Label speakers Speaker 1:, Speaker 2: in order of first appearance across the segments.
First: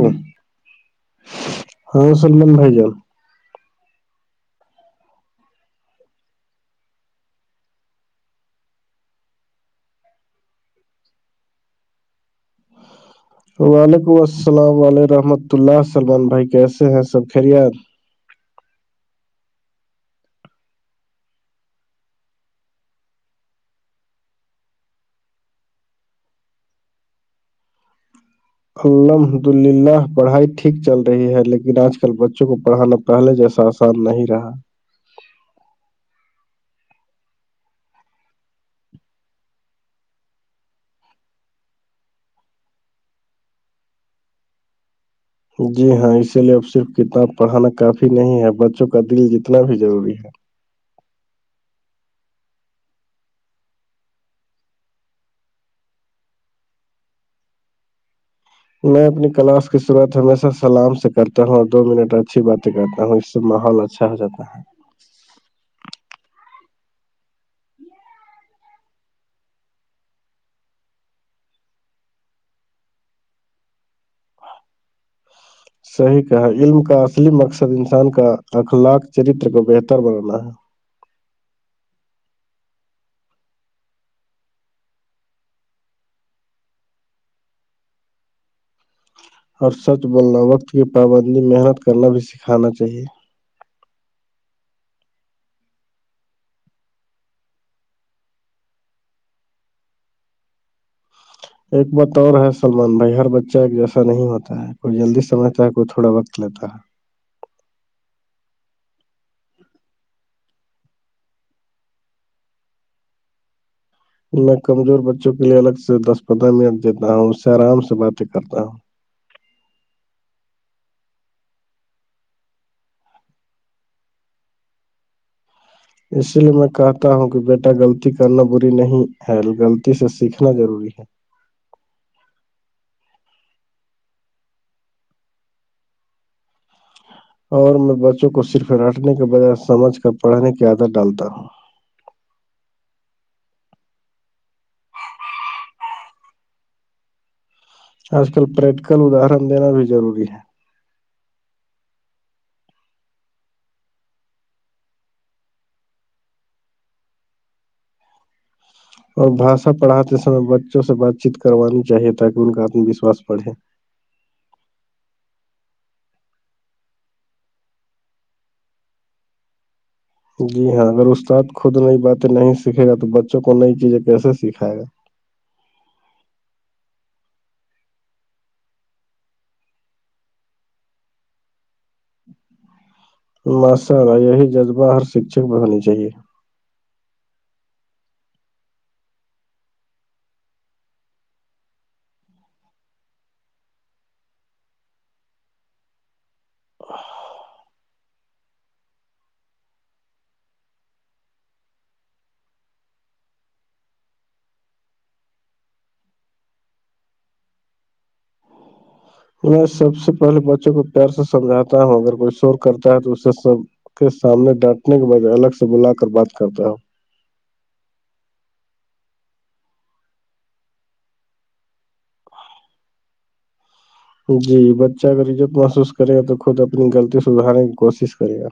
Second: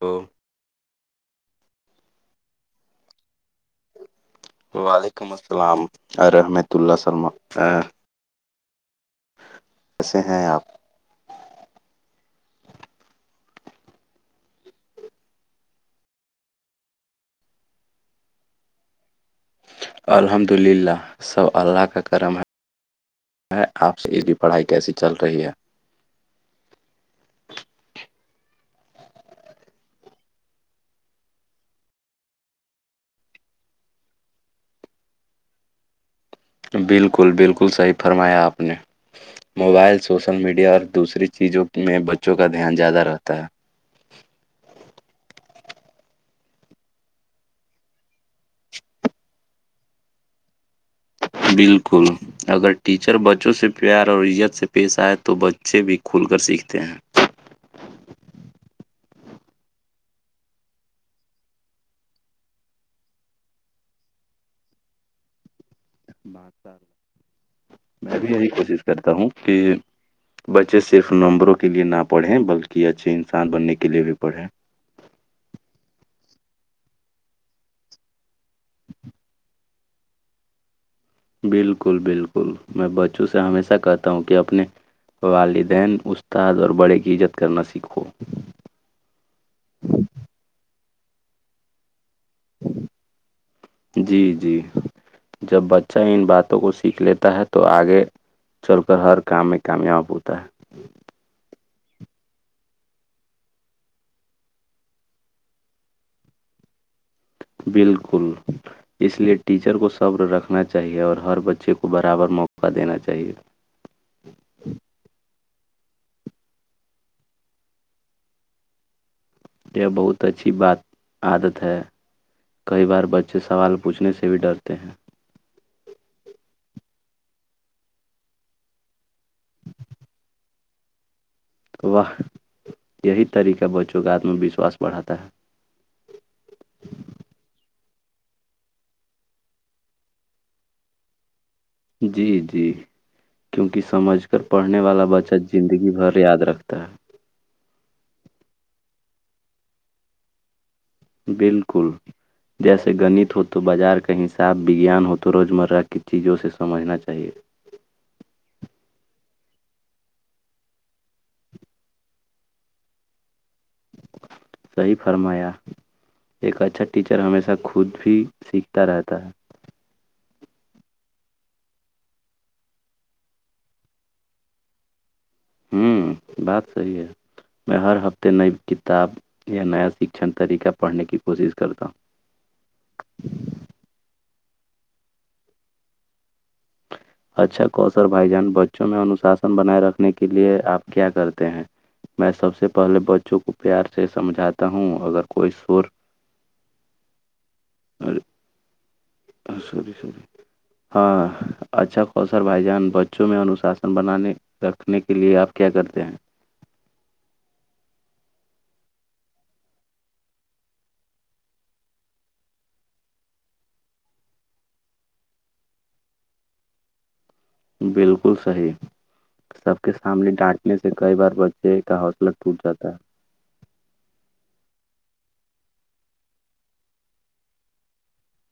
Speaker 1: تو
Speaker 2: ہاں سلمان بھائی جان
Speaker 1: وعلیکم السلام رحمت اللہ س کیسے ہیں آپ
Speaker 2: وعلیکم السلام علم رحمت اللہ سلمان بھائی کیسے ہیں سب خیریت
Speaker 1: الحمد للہ سب اللہ کا کرم ہے میں آپ سے ا کی پڑھائی کیسی چل رہی ہے
Speaker 2: الحمد للہ پڑھائی ٹھیک چل رہی ہے لیکن آج کل بچوں کو پڑھانا پہلے جیسا آسان نہیں رہا
Speaker 1: بالکل بالکل صحیح فرمایا آپ نے موبائل سوسل میڈیا اور دوسری چیزوں میں بچوں کا دھیان زیادہ رہتا ہے
Speaker 2: جی ہاں اسی لیے اب صرف کتاب پڑھانا کافی نہیں ہے بچوں کا دل جتنا بھی ضروری ہے
Speaker 1: بالکل اگر ٹیچر بچوں سے پیار اور عزت سے پیش آئے تو بچے بھی کھل کر سیکھتے ہیں
Speaker 2: میں اپنی کلاس کی شروعات ہمیشہ سلام سے کرتا ہوں اور دو منٹ اچھی باتیں کرتا ہوں اس سے ماحول اا اچھا ہو جاتا ہے
Speaker 1: میں بھی یہی کوشش کرتا ہوں کہ بچے صرف نمبروں کے لیے نہ پڑھیں بلکہ اچھے انسان بننے کے لیے بھی پڑھیں
Speaker 2: صحیح کہا علم کا اصلی مقصد انسان کا اخلاق چرتر کو بہتر بنانا ہے
Speaker 1: بالکل بالکل میں بچوں سے ہمیشہ کہتا ہوں کہ اپنے والدین استاد اور بڑے کی عزت کرنا سیک ہو
Speaker 2: اور سچ بولنا وقت کی پابندی محنت کرنا بھی سکھانا چاہیے
Speaker 1: جی جی جب بچہ ان باتوں کو سیکھ لیتا ہے تو آگے چل کر ہر کام میں کامیاب ہوتا ہے
Speaker 2: ایک بات اور ہے سلمان بھائی ہر بچہ ایک جیسا نہیں ہوتا ہے کوئی جلدی سمجھتا ہے کوئی تھوڑا وقت لیتا ہے
Speaker 1: بالکل اس لیے ٹیچر کو صبر رکھنا چاہیے اور ہر بچے کو برابر موقع دینا چاہیے
Speaker 2: میں کمزور بچوں کے لیے الگ سے دس پدہ مت دیتا ہوں اس سے آرام سے باتیں کرتا ہوں
Speaker 1: یہ بہت اچھی بات عادت ہے کئی بار بچے سوال پوچھنے سے بھی ڈرتے ہیں
Speaker 2: اسی لیے میں کہتا ہوں کہ بیٹا غلطی کرنا بری نہیں ہے غلطی سے سیکھنا ضروری ہے
Speaker 1: تو وہ یہی طریقہ بچوں کا آتم وشواس بڑھاتا ہے
Speaker 2: اور میں بچوں کو صرف رٹنے کے بجائے سمجھ کر پڑھنے کی عادت ڈالتا ہوں
Speaker 1: جی جی کیونکہ سمجھ کر پڑھنے والا بچہ زندگی بھر یاد رکھتا ہے
Speaker 2: آج کل پریکٹیکل ادرن دینا بھی ضروری ہے
Speaker 1: بالکل جیسے گنت ہو تو بازار کا حساب وگیان ہو تو روز مرہ کی چیزوں سے سمجھنا چاہیے
Speaker 2: اور بھاشا پڑاتے سمے بچوں سے بات چیت کروانی چاہیے تاکہ ان کا آتم وشواس بڑھے
Speaker 1: صحی فرمایا ایک اچھا ٹیچر ہمیشہ خود بھی سیکھتا رہتا ہے
Speaker 2: جی ہاں اگر استاد خود نئی باتیں نہیں سیکھے گا تو بچوں کو نئی چیزیں کیسے سکھائے گا
Speaker 1: ہوں بات صحی ہے میں ہر ہفتے نئی کتاب یا نیا شکھن طریقہ پڑھنے کی کوشش کرتا ہوں
Speaker 2: ماشاء اللہ یہی جذبہ ہر شکھک پہ ہونی چاہیے
Speaker 1: اچھا کوشر بھائی جان بچوں میں انوشاسن بنائے رکھنے کے لیے آپ کیا کرتے ہیں میں سب سے پہلے بچوں کو پیار سے سمجھاتا ہوں اگر کوئی سر [unintelligible] [unintelligible] ہاں اچھا کوسل بھائی جان بچوں میں انوشاسن بنانے رکھنے کے لیے آپ کیا کرتے ہیں
Speaker 2: میں سب سے پہلے بچوں کو پیار سے سمجھاتا ہوں اگر کوئی شور کرتا ہے تو اس سے سب کے سامنے ڈانٹنے کے بجائے الگ سے بلا کر بات کرتا ہوں
Speaker 1: بالکل صحیح سب کے سامنے ڈانٹنے سے کئی بار بچے کا حوصلہ ٹوٹ جاتا ہے
Speaker 2: جی بچہ اگر عزت محسوس کرے گا تو خود اپنی غلطی سدھارنے کی کوشش کرے گا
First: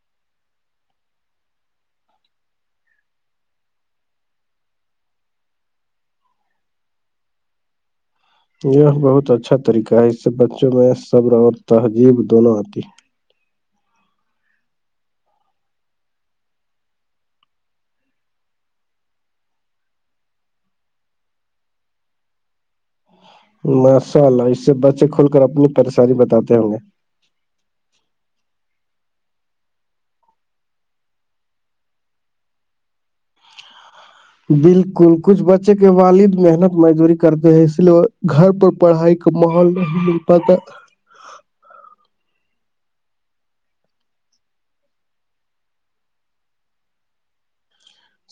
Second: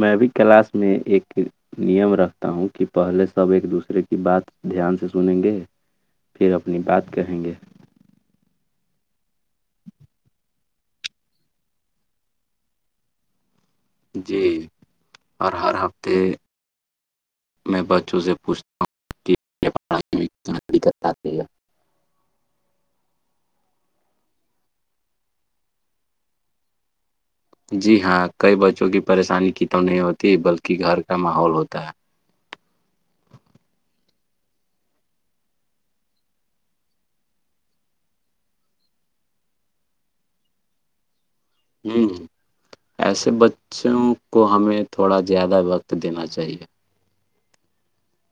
Speaker 1: میں بھی کلاس میں ایک نیم رکھتا ہوں کہ پہلے سب ایک دوسرے کی بات دھیان سے سنیں گے پھر اپنی بات کہیں گے
Speaker 2: یہ بہت اچھا طریقہ ہے اس سے بچوں میں صبر اور تہذیب دونوں آتی ہے
Speaker 1: جی اور ہر ہفتے میں بچوں سے پوچھتا ہوں کہ پڑھائی
Speaker 2: ماشاءاللہ اس سے بچے کھول کر اپنی پریشانی بتاتے
Speaker 1: جی ہاں کئی بچوں کی پریشانی کی توم نہیں ہوتی بلکہ گھر کا ماحول ہوتا ہے
Speaker 2: بالکل کچھ بچے کے والد محنت مزدوری کرتے ہیں اس لیے گھر پر پڑھائی [inaudible]
Speaker 1: ایسے بچوں کو ہمیں تھوڑا زیادہ وقت دینا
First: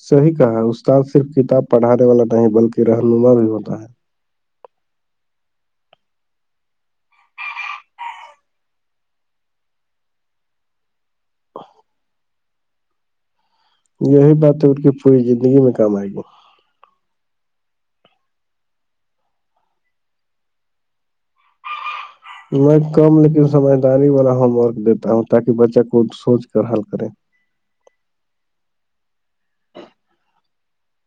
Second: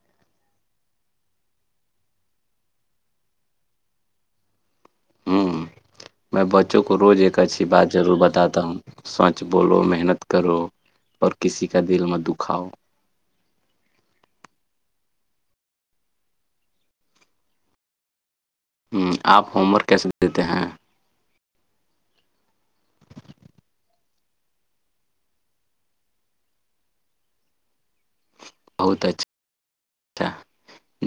Speaker 2: صحیح کہا ہے استاد صرف کتاب پڑھانے والا نہیں بلکہ رہنما بھی ہوتا ہے
Speaker 1: ہوں
Speaker 2: [inaudible]
Speaker 1: میں بچوں کو روز ایک اچھی بات ضرور بتاتا ہوں سچ بولو محنت کرو اور کسی کا دل مت دکھاؤ
Speaker 2: یہی بات ان کی پوری زندگی میں کام ائے گی
Speaker 1: ہوں آپ ہوم ورک کیسے دیتے ہیں
Speaker 2: میں کم لیکن سمجھداری والا ہوم ورک دیتا ہوں تاکہ بچہ خود سوچ کر حل کرے
Speaker 1: بہت اچھا اچھا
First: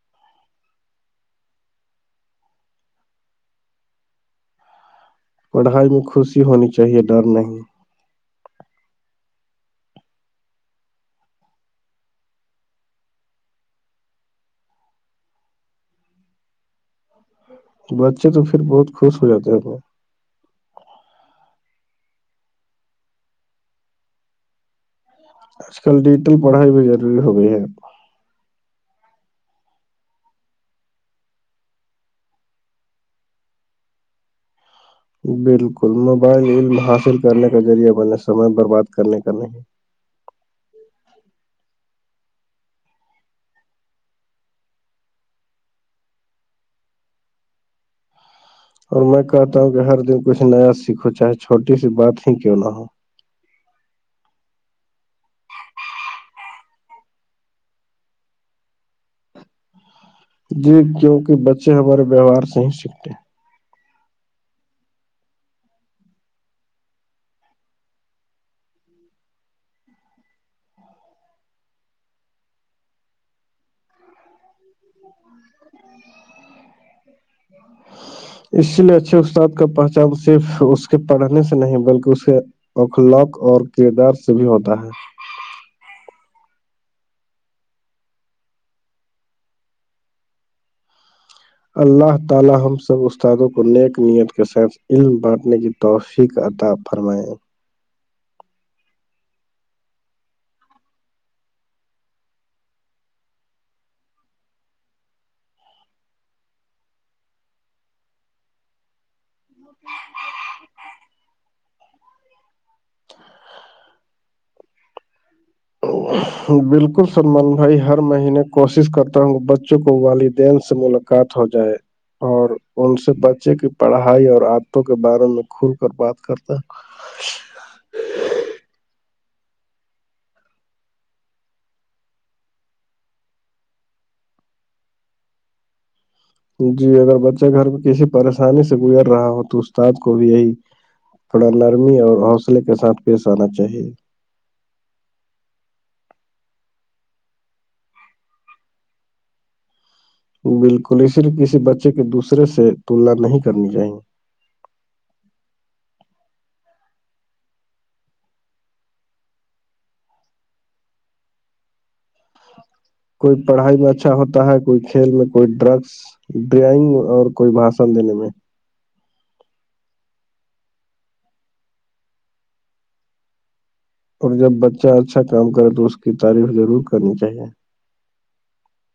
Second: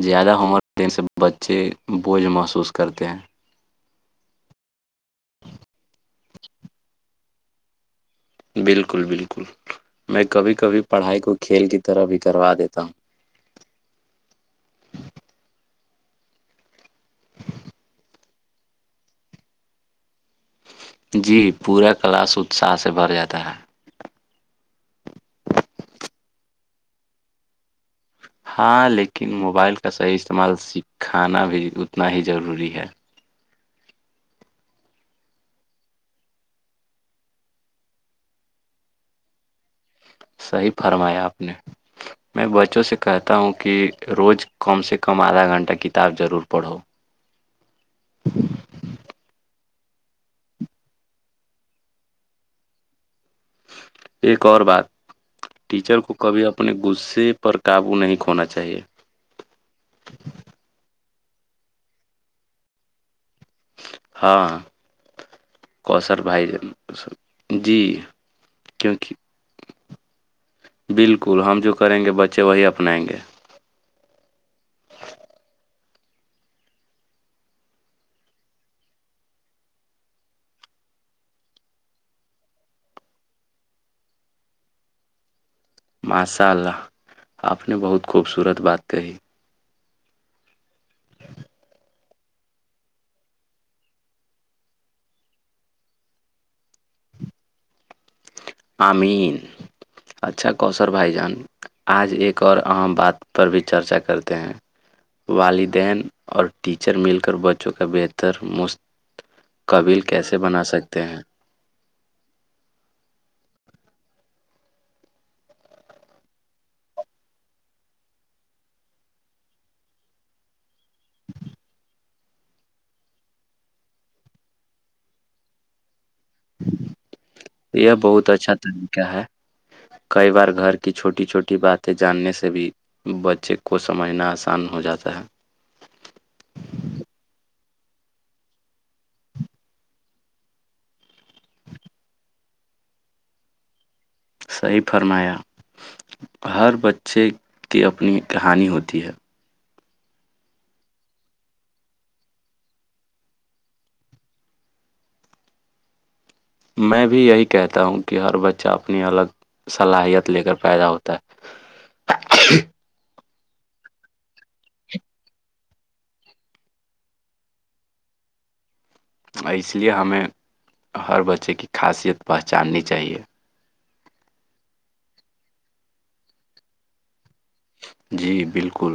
Speaker 1: زیادہ ہوم ورک سے بچے بوجھ محسوس کرتے ہیں
Speaker 2: پڑھائی میں خوشی ہونی چاہیے ڈر نہیں
Speaker 1: بالکل بالکل میں کبھی کبھی پڑھائی کو کھیل کی طرح بھی کروا دیتا ہو [inaudible]
Speaker 2: بچے تو پھر بہت خوش ہو جاتے ہیں
Speaker 1: جی پورا کلاس اتساہ سے بھر جاتا ہے
Speaker 2: آج کل ڈیجیٹل پڑھائی بھی ضروری ہو گئی ہے
Speaker 1: ہاں لیکن موبائل کا صحیح استعمال سکھانا بھی اتنا ہی ضروری ہے
Speaker 2: بالکل موبائل علم حاصل کرنے کا ذریعہ بیں سمے برباد کرنے کا نہیں
Speaker 1: صحیح فرمایا آپ نے میں بچوں سے کہتا ہوں کہ روز کم سے کم آدھا گھنٹہ کتاب ضرور پڑھو
Speaker 2: اور میں کہتا ہوں کہ ہر دن کچھ نیا سیکھو چاہے چھوٹی سی بات ہی کیوں نہ ہو
Speaker 1: ایک اور بات ٹیچر کو کبھی اپنے غصے پر قابو نہیں کھونا چاہیے
Speaker 2: جی کیوںکہ بچے ہمارے ویوہار سے ہی سیکھتے
Speaker 1: ہاں کوثر بھائی جی کیونکہ بالکل ہم جو کریں گے بچے وہی اپنائیں گے
Speaker 2: [inaudible] [inaudible] اس لیے اچھے استاد کا پہچان صرف اس کے پڑھنے سے نہیں بلکہ اس کے اخلاق اور کردار سے بھی
Speaker 1: ماشاء اللہ آپ نے بہت خوبصورت بات کہی
Speaker 2: اللہ تعالی ہم سے مستانے پہ نیک نیت کے ساتھ توفیق عطا فرمائے
Speaker 1: امین اچھا کوثر بھائی آج ایک اور اہم بات پر بھی چرچا کرتے ہیں والدین اور ٹیچر مل کر بچوں کا بہتر قبل کیسے بنا سکتے
Speaker 2: [inaudible] بالکل سلمان بھائی ہر مہینے کوشش کرتا ہوں بچے کو والدین ہو جائے اور ان سے بچے کی پڑھائی اور عادتوں کے بارے میں کھل کر بات کرتا
Speaker 1: یا بہت اچھا خیبر گھر کی چھوٹی چھوٹی باتیں جاننے سے بھی بچے کو سمجھنا
Speaker 2: جی اگر بچے گھر کے پیچھے برسانے سے گزر رہا ہو تو استاد کو بھی یہی اور نرمی اور حوصلے کے ساتھ یہ سارا چاہیے
Speaker 1: صحیح فرمایا ہر بچے کی اپنی کہانی ہوتی ہے
Speaker 2: بالکل اسر کسی بچے کے دوسرے سے تلنا نہیں کرنی چاہیے
Speaker 1: میں بھی یہی کہتا ہوں کہ ہر بچہ اپنی الگ صلاحیت لے کر پیدا ہوتا ہے [unintelligible]
Speaker 2: کوئی پڑھائی میں اچھا ہوتا ہے کوئی کھیل میں کوئی ڈرگس ڈرائنگ اور کوئی بھاشن دینے میں
Speaker 1: اور اس لیے ہمیں ہر بچے کی خاصیت پہچاننی چاہیے
Speaker 2: اور جب بچہ اچھا کام کرے تو اس کی تعریف ضرور کرنی چاہیے
Speaker 1: جی بالکل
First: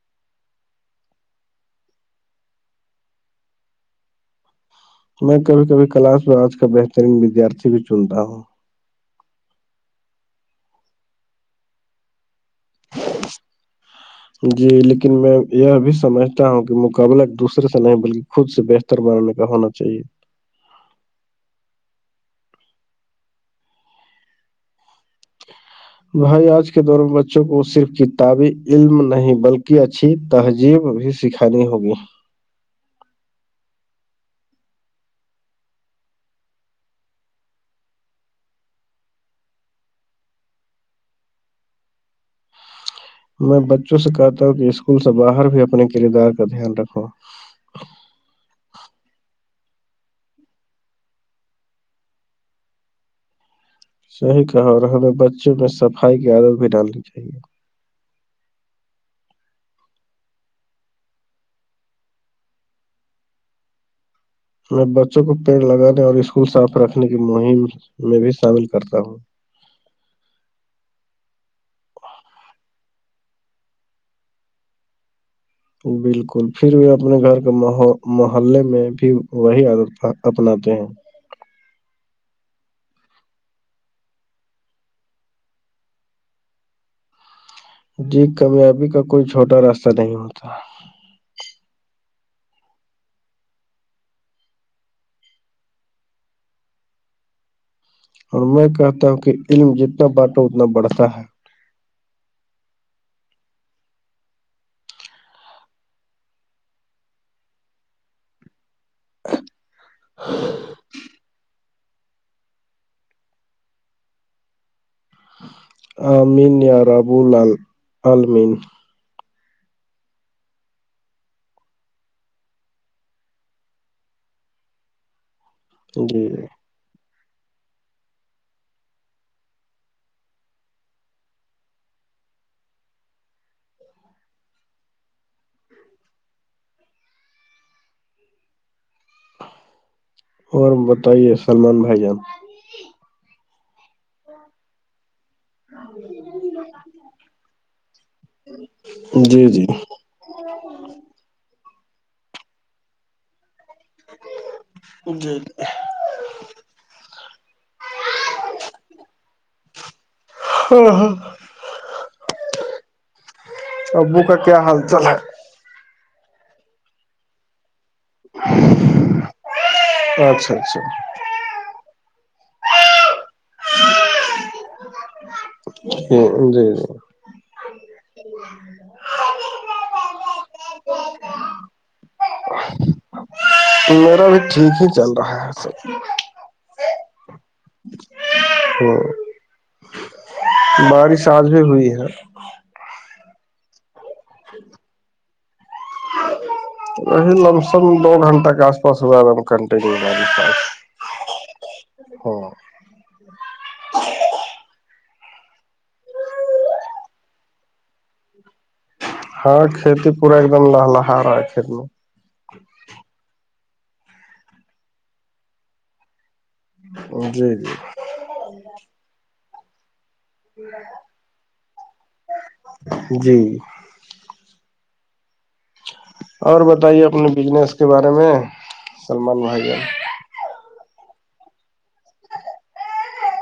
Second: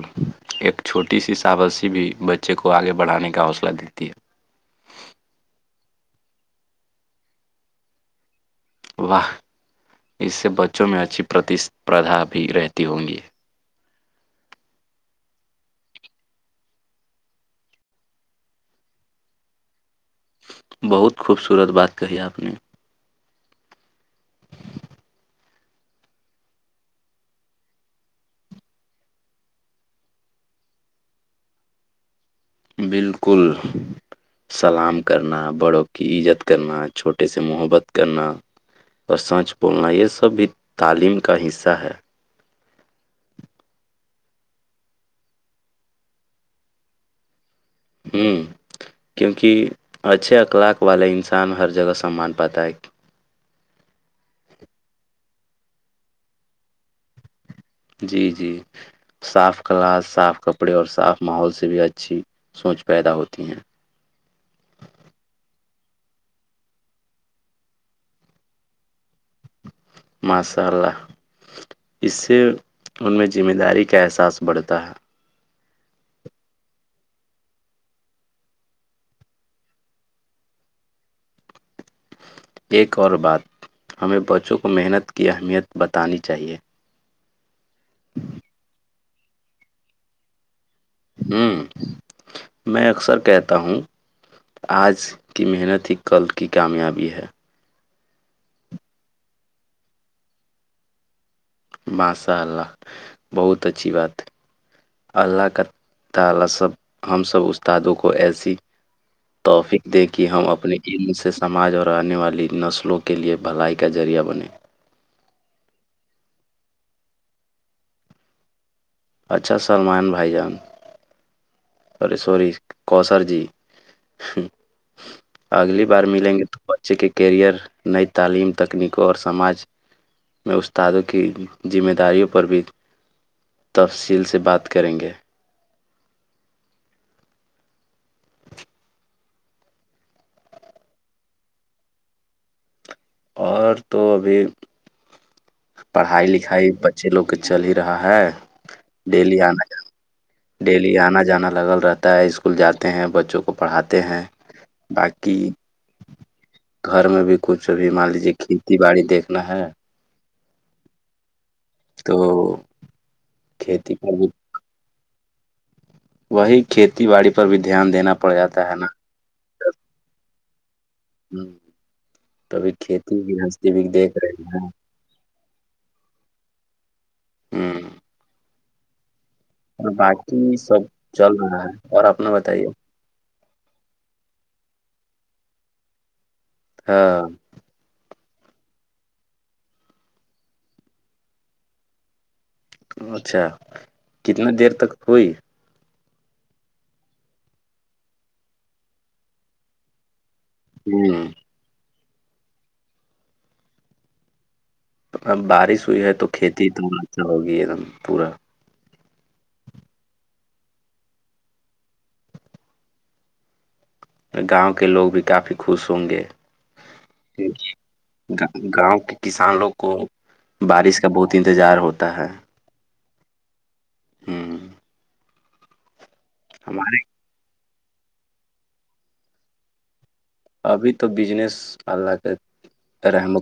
Speaker 1: ایک چھوٹی سی سابسیی بھی بچے کو آگے بڑھانے کا حوصلہ دیتی ہے
Speaker 2: میں کبھی کبھی کلاس میں آج کا بہترین ودیارتھی بھی چنتا ہوں
Speaker 1: ہے واہ اس سے بچوں میں اچھی پرتیسپردھا بھی رہتی ہوں گی
Speaker 2: جی لیکن میں یہ بھی سمجھتا ہوں کہ مقابلہ ایک دوسرے سے نہیں بلکہ خود سے بہتر بنانے کا ہونا چاہیے
Speaker 1: بہت خوبصورت بات کہی آپ نے
Speaker 2: [inaudible] بھائی آج کے دور میں بچوں کو صرف کتابی علم نہیں بلکہ اچھی تہذیب بھی سکھانی ہوگی
Speaker 1: بالکل سلام کرنا بڑوں کی عزت کرنا چھوٹے سے محبت کرنا اور سانچ بولنا یہ سب بھی تعلیم کا حصہ ہے
Speaker 2: میں بچوں سے کہتا ہوں کہ اسکول سے باہر بھی اپنے کردار کا دھیان رکھوں
Speaker 1: ہوں کیونکہ اچھے اخلاق والا انسان ہر جگہ سان پاتا ہے
Speaker 2: صحیح کہا اور ہمیں بچوں میں صفائی کی عادت بھی ڈالنی چاہیے
Speaker 1: جی جی صاف کلاس صاف کپڑے اور صاف ماحول سے بھی اچھی سوچ پیدا ہوتی ہیں
Speaker 2: میں بچوں کو پیڑ لگانے اور اسکول صاف رکھنے کی مہم میں بھی شامل کرتا ہوں
Speaker 1: ماشاء اللہ اس سے ان میں ذمہ داری کا احساس بڑھتا ہے
Speaker 2: بالکل پھر بھی اپنے گھر کے م محللے میں بھی وہی آدت اپناتے ہیں
Speaker 1: ایک اور بات ہمیں بچوں کو محنت کی اہمیت بتانی چاہیے
Speaker 2: جی کامیابی کا کوئی چھوٹا راستہ نہیں ہوتا
Speaker 1: ہوں میں اکثر کہتا ہوں آج کی محنت ہی کل کی کامیابی ہے
Speaker 2: اور میں کہتا ہوں کہ علم جتنا بانٹا اتنا بڑھتا ہے
Speaker 1: مساء اللہ بہت اچھی بات اللہ کا تعالی سب ہم سب استادوں کو ایسی توفق دیں کہ ہم اپنے علم سے سماج اور آنے والی نسلوں کے لئے بھلائی کا ذریعہ بنے
Speaker 2: آمین یا ربول المین
Speaker 1: اچھا سلمان بھائی جان سے سوری کوسر جی اگلی بار
Speaker 2: جی
Speaker 1: ملیں گے تو بچے کے کیریئر نئی تعلیم تکنیک اور سماج میں استادوں کی ذمہ داریوں پر بھی تفصیل سے بات کریں گے
Speaker 2: اور بتائیے سلمان بھائی جان
Speaker 1: اور تو ابھی پڑھائی لکھائی بچے لوگ کے چل ہی رہا ہے ڈیلی
Speaker 2: جی
Speaker 1: آنا
Speaker 2: جی
Speaker 1: جانا ڈیلی آنا جانا لگل رہتا ہے اسکول جاتے ہیں بچوں کو پڑھاتے ہیں
Speaker 2: جی
Speaker 1: باقی گھر میں بھی کچھ توب بھی مان لیجیے کھیتی باڑی دیکنا ہے تو کھیتی پر
Speaker 2: ابو
Speaker 1: بھی
Speaker 2: کا کیا حال چال ہے
Speaker 1: وہی کھیتی باڑی پر بھی دھیان دینا پڑ جاتا ہے نا
Speaker 2: اچھا اچھا
Speaker 1: توبھی کھیتی بھی ہستی بھی دیکھ رہے ہیں
Speaker 2: جی
Speaker 1: ہ
Speaker 2: جی
Speaker 1: اور باقی سب چل رہا ہے اور آپ نے بتائیے
Speaker 2: تو میرا بھی ٹھیک ہی چل رہا ہے س
Speaker 1: ہاں
Speaker 2: بارش آج بھی ہوئی ہے
Speaker 1: اچھا کتنا دیر تک ہوئی
Speaker 2: وہی لم سم دو گھنٹہ کے آس پاس ہوا ہے کنٹین
Speaker 1: ہوں
Speaker 2: ہاں
Speaker 1: اب بارش ہوئی ہے تو کھیتی تو اچھا ہوگی ایک دم پورا
Speaker 2: ہاں کھیتی پورا ایک دم لہلہا رہا ہے میں
Speaker 1: گاؤں کے لوگ بھی کافی خوش ہوں گے
Speaker 2: میں جی
Speaker 1: گاؤں کے کسان لوگ کو بارش کا بہت انتظار ہوتا ہے
Speaker 2: جی
Speaker 1: ہوں
Speaker 2: اور بتائیے اپنے بجنس کے بارے میں سلمان بھائی جان
Speaker 1: ابھی تو بجنس اللہ کےرحم